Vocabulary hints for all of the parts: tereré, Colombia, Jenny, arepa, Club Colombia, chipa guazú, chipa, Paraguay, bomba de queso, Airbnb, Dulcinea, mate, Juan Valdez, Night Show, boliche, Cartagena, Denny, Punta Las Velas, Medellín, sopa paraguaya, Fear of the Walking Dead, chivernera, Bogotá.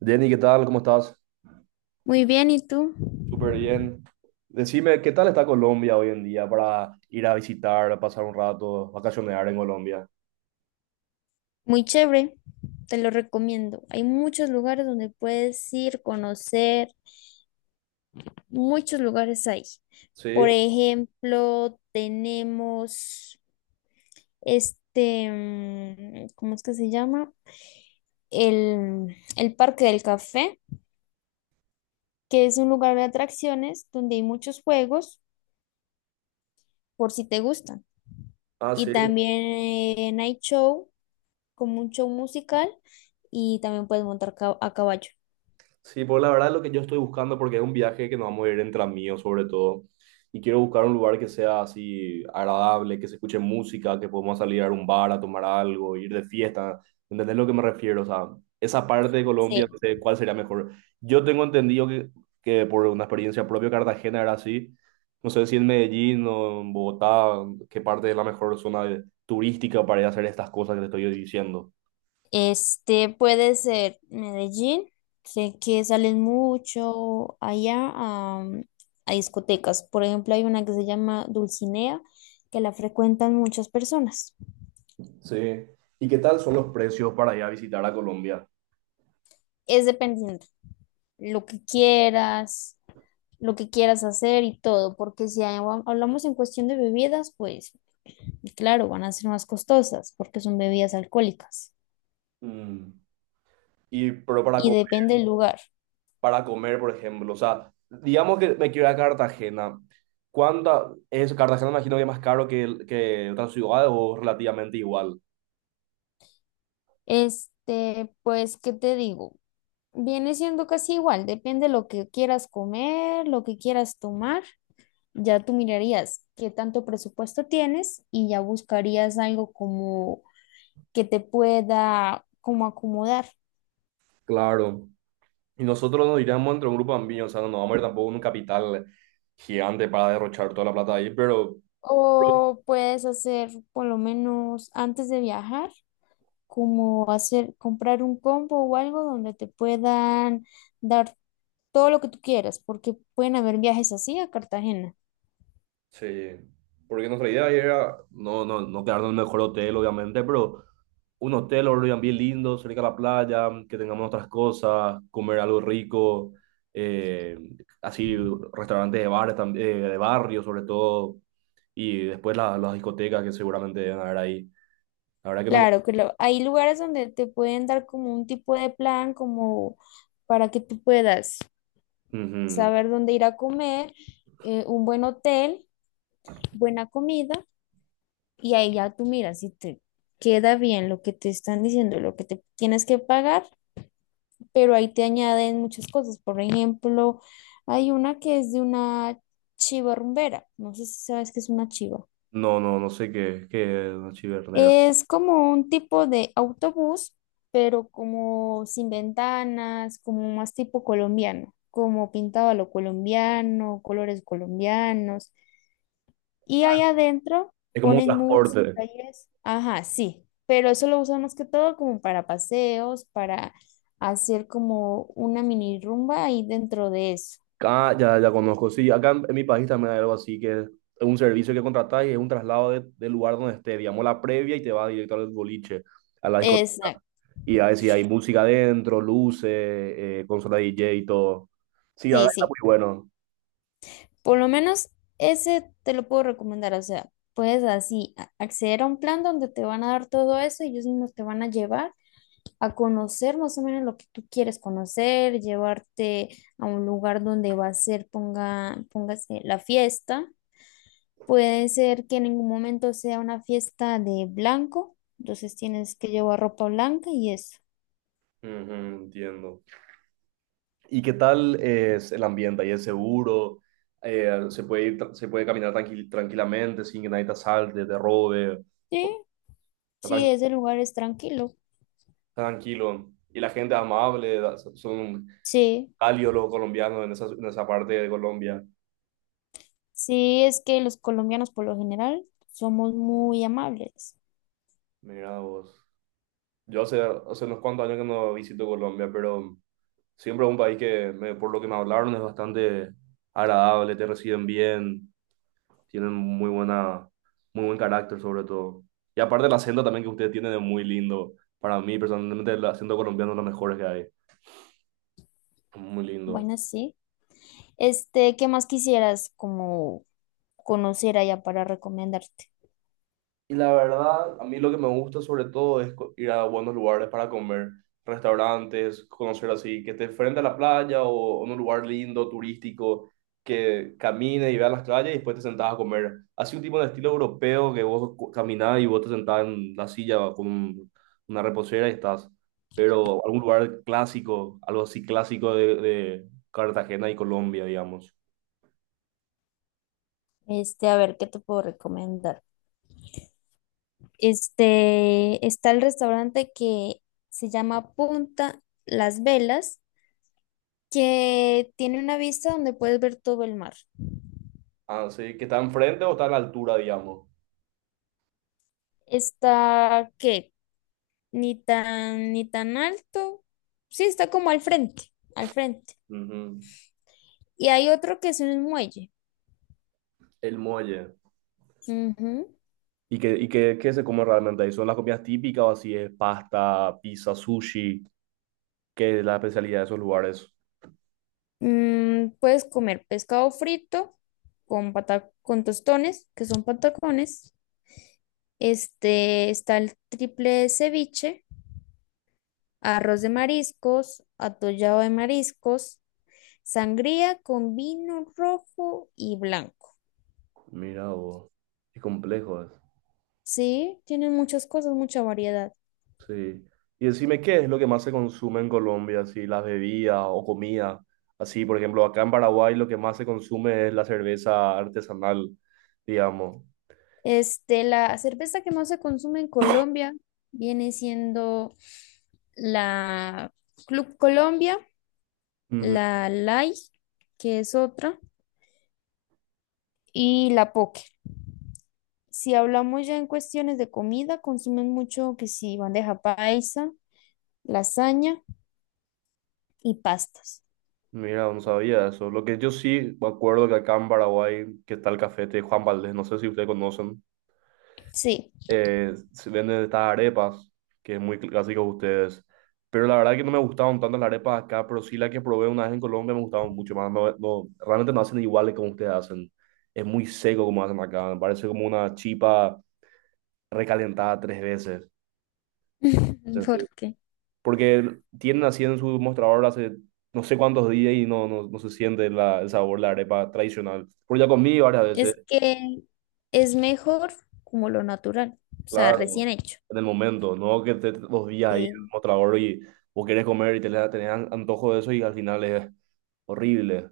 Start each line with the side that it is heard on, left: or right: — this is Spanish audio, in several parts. right: Denny, ¿qué tal? ¿Cómo estás?
left: Muy bien, ¿y tú?
right: Súper bien. Decime, ¿qué tal está Colombia hoy en día para ir a visitar, pasar un rato, vacacionar en Colombia?
left: Muy chévere, te lo recomiendo. Hay muchos lugares donde puedes ir, conocer, muchos lugares hay. Por
right: Sí,
left: ejemplo, tenemos ¿cómo es que se llama? El Parque del Café, que es un lugar de atracciones donde hay muchos juegos, por si te gustan.
right: ah,
left: Y
right: sí.
left: también Night Show, como un show musical, y también puedes montar a caballo.
right: Sí, pues la verdad es lo que yo estoy buscando, porque es un viaje que nos vamos a ir entre amigos sobre todo, y quiero buscar un lugar que sea así agradable, que se escuche música, que podamos salir a un bar a tomar algo, ir de fiesta, ¿entendés lo que me refiero? O sea, esa parte de Colombia, no
left: Sí,
right: sé cuál sería mejor. Yo tengo entendido que por una experiencia propia Cartagena era así, no sé si en Medellín o en Bogotá, qué parte es la mejor zona de- turística para ir a hacer estas cosas que te estoy diciendo.
left: este puede ser Medellín, sé que salen mucho allá a discotecas. Por ejemplo, hay una que se llama Dulcinea, que la frecuentan muchas personas.
right: Sí. ¿Y qué tal son los precios para ir a visitar a Colombia?
left: Es dependiendo lo que quieras, lo que quieras hacer y todo, porque si hay- hablamos en cuestión de bebidas, pues claro, van a ser más costosas porque son bebidas alcohólicas
right: Mm. Y, pero
left: y depende del lugar.
right: para comer, por ejemplo, o sea, digamos que me quiero ir a Cartagena. ¿Cuánta es Cartagena? Me imagino que es más caro que, el- que otras ciudades o relativamente igual.
left: Este, pues, ¿qué te digo? Viene siendo casi igual, depende lo que quieras comer, lo que quieras tomar. Ya tú mirarías qué tanto presupuesto tienes y ya buscarías algo como que te pueda como acomodar.
right: Claro. Y nosotros nos iríamos entre un grupo amplio, o sea, no nos vamos a ir tampoco a un capital gigante para derrochar toda la plata ahí, pero
left: O puedes hacer por lo menos antes de viajar, como hacer comprar un combo o algo donde te puedan dar todo lo que tú quieras, porque pueden haber viajes así a Cartagena.
right: sí. Porque nuestra idea era no quedarnos en el mejor hotel, obviamente, pero un hotel o Airbnb lindo, cerca de la playa, que tengamos nuestras cosas, comer algo rico, eh, así restaurantes de bares, de barrio sobre todo, y después la- las discotecas que seguramente deben haber ahí. La verdad que no...
left: Claro, claro. Hay lugares donde te pueden dar como un tipo de plan, como para que tú puedas
right: Ujú.
left: saber dónde ir a comer, un buen hotel, buena comida, y ahí ya tú miras si te queda bien lo que te están diciendo, lo que te tienes que pagar, pero ahí te añaden muchas cosas. Por ejemplo, hay una que es de una chiva rumbera. No sé si sabes qué es una chiva.
right: No, no, no sé qué es una chivernera.
left: Es como un tipo de autobús, pero como sin ventanas, como más tipo colombiano, como pintado a lo colombiano, colores colombianos. Y ahí adentro
right: Es como un
left: ponen música
right: transporte.
left: y es, ajá, sí, pero eso lo usan más que todo como para paseos, para hacer como una mini rumba ahí dentro de eso.
right: Ah, ya, ya conozco. Sí, acá en mi país también hay algo así, que es un servicio que contratás y es un traslado de- del lugar donde esté, digamos, la previa y te va directo al boliche, a la discoteca.
left: Exacto,
right: Y a veces hay música adentro, luces, consola DJ y todo. Sí, la
left: sí,
right: verdad está
left: sí,
right: muy bueno.
left: por lo menos ese te lo puedo recomendar, o sea, puedes acceder a un plan donde te van a dar todo eso y ellos mismos te van a llevar a conocer más o menos lo que tú quieres conocer, llevarte a un lugar donde va a ser, ponga, póngase la fiesta. Puede ser que en ningún momento sea una fiesta de blanco, entonces tienes que llevar ropa blanca y eso.
right: Ujú, entiendo. ¿Y qué tal es el ambiente? ¿Ahí es seguro? ¿Se puede ir tra- se puede caminar tranqui- tranquilamente sin que nadie te asalte, te robe?
left: Sí,
right: O- está
left: sí,
right: tran-
left: ese lugar es tranquilo.
right: está tranquilo. Y la gente es amable, da- so, son
left: Sí,
right: cálidos los colombianos en en esa parte de Colombia.
left: sí, es que los colombianos por lo general somos muy amables.
right: Mira vos. Yo hace, hace unos cuantos años que no visito Colombia, pero siempre es un país que, me- por lo que me hablaron, es bastante agradable, te reciben bien, tienen muy buena, muy buen carácter sobre todo. Y aparte el acento también que ustedes tienen es muy lindo. Para mí, personalmente, el acento colombiano es lo mejor que hay. Muy lindo.
left: Bueno, sí. Este, ¿qué más quisieras como conocer allá para recomendarte?
right: Y la verdad, a mí lo que me gusta sobre todo es co- ir a buenos lugares para comer, restaurantes, conocer así, que esté frente a la playa o en un lugar lindo, turístico, que camine y vea las calles y después te sentás a comer. Así un tipo de estilo europeo que vos cu- caminás y vos te sentás en la silla con un- una reposera y estás. Pero algún lugar clásico, algo así clásico de Cartagena y Colombia, digamos.
left: Este, a ver, ¿qué te puedo recomendar? Este, está el restaurante que se llama Punta Las Velas, que tiene una vista donde puedes ver todo el mar.
right: Ah sí, ¿que está enfrente o está a la altura, digamos?
left: Está, ¿qué? Ni tan, ni tan alto. Sí, está como al frente, al frente.
right: Ujú.
left: Y hay otro que es un muelle.
right: El muelle.
left: Ujú.
right: Y qué, qué se come realmente ahí? ¿Son las comidas típicas o así es pasta, pizza, sushi? ¿Qué es la especialidad de esos lugares?
left: Puedes comer pescado frito con tostones, que son patacones. Este, está el triple ceviche, arroz de mariscos, atollado de mariscos, sangría con vino rojo y blanco.
right: Mira, vos, qué complejo es.
left: Sí, tienen muchas cosas, mucha variedad.
right: Sí. Y decime, ¿qué es lo que más se consume en Colombia? Así, las bebidas o comida. Así, por ejemplo, acá en Paraguay lo que más se consume es la cerveza artesanal, digamos.
left: Este, la cerveza que más se consume en Colombia viene siendo la Club Colombia,
right: Ujú.
left: la Light que es otra. Y la poke. Si hablamos ya en cuestiones de comida, consumen mucho que si bandeja paisa, lasaña y pastas.
right: Mira, no sabía eso. Lo que yo sí me acuerdo que acá en Paraguay, que está el café de Juan Valdez, no sé si ustedes conocen.
left: Sí,
right: Eh, se venden estas arepas, que es muy cl- clásico de ustedes. Pero la verdad que no me gustaban tanto las arepas acá, pero sí la que probé una vez en Colombia me gustaban mucho más. No, no- realmente no hacen iguales como ustedes hacen. Es muy seco como hacen acá. Me parece como una chipa recalentada tres veces. Este,
left: porque
right: porque tienen así en su mostrador hace no sé cuántos días y no, no, no se siente la- el sabor de la arepa tradicional. Porque ya comí varias veces.
left: es que es mejor como lo natural, o sea,
right: Claro,
left: recién hecho.
right: en el momento, no que te dos días ahí
left: Sí,
right: como trabajador y vos querés comer y te le- tenés an- antojo de eso y al final es horrible.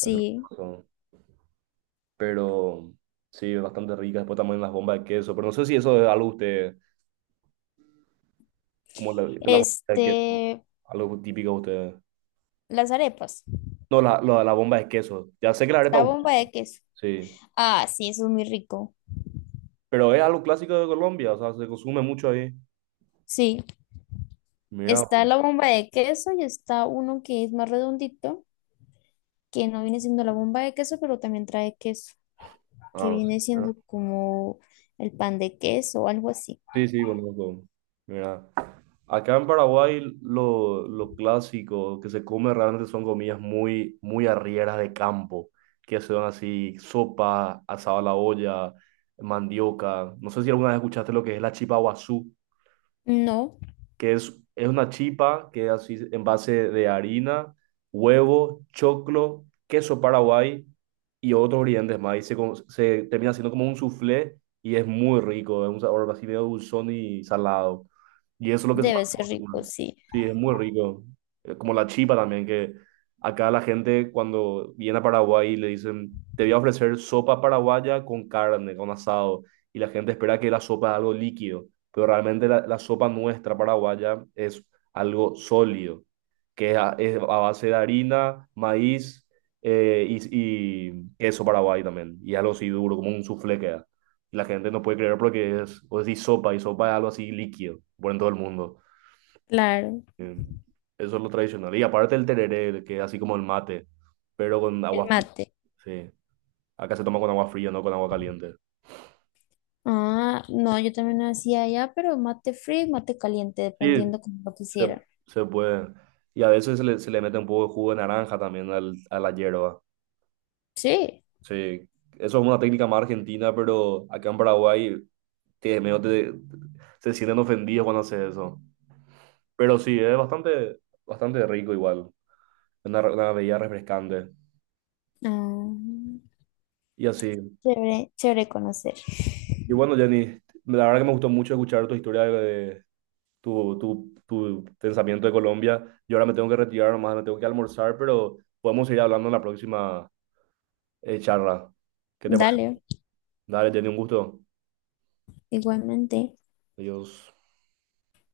right: Eso es lo que son. Pero sí, es bastante rica. Después también las bombas de queso. Pero no sé si eso es algo usted, como la bomba de queso,
left: Este,
right: algo típico de ustedes.
left: las arepas,
right: No, la bomba de queso. Ya sé que la arepa,
left: la
right: es ustedes,
left: bomba de queso.
right: sí.
left: Ah, sí, eso es muy rico.
right: Pero es algo clásico de Colombia, o sea, se consume mucho ahí.
left: Sí,
right: Mira,
left: está
right: pues.
left: la bomba de queso y está uno que es más redondito, que no viene siendo la bomba de queso, pero también trae queso. Que
right: Ah,
left: viene siendo como el pan de queso o algo así.
right: sí, sí, sí, conozco. Mira. Acá en Paraguay lo clásico que se come realmente son comidas muy, muy arrieras de campo, que son así sopa, asado a la olla, mandioca. No sé si alguna vez escuchaste lo que es la chipa guazú,
left: No,
right: que es una chipa que es así en base de harina, huevo, choclo, queso paraguay y otros ingredientes más. Y se, co- se termina haciendo como un soufflé y es muy rico, es un sabor así medio dulzón y salado. Y eso es lo que se
left: debe
right: pasa.
left: ser rico, sí.
right: Sí, es muy rico. Como la chipa también, que acá la gente cuando viene a Paraguay le dicen, te voy a ofrecer sopa paraguaya con carne, con asado. Y la gente espera que la sopa es algo líquido, pero realmente la sopa nuestra paraguaya es algo sólido, que es a base de harina, maíz, y queso paraguay también, y algo así duro, como un soufflé queda. Y la gente no puede creer porque es, o decís sopa, y sopa es algo así líquido, por en todo el mundo.
left: Claro,
right: Eh, Eso es lo tradicional. Y aparte el tereré, que es así como el mate, pero con
left: el
right: agua fría,
left: mate.
right: sí. Acá se toma con agua fría, no con agua caliente.
left: Ah, no, yo también lo hacía allá, pero mate frío, y mate caliente,
right: Sí,
left: dependiendo como lo
right: Se,
left: quisiera.
right: se puede. Y a veces se le mete un poco de jugo de naranja también a la hierba.
left: Sí.
right: Sí, eso es una técnica más argentina, pero acá en Paraguay te, medio te- se sienten ofendidos cuando haces eso. Pero sí, es bastante, bastante rico igual. Una, re- una bebida refrescante.
left: Ah,
right: Y así.
left: chévere, chévere conocer.
right: Y bueno, Jenny, la verdad que me gustó mucho escuchar tu historia de tu pensamiento de Colombia. Yo ahora me tengo que retirar, nomás me tengo que almorzar, pero podemos seguir hablando en la próxima charla. ¿Qué te parece?
left: Dale,
right: Dale, te doy un gusto.
left: igualmente.
right: Adiós.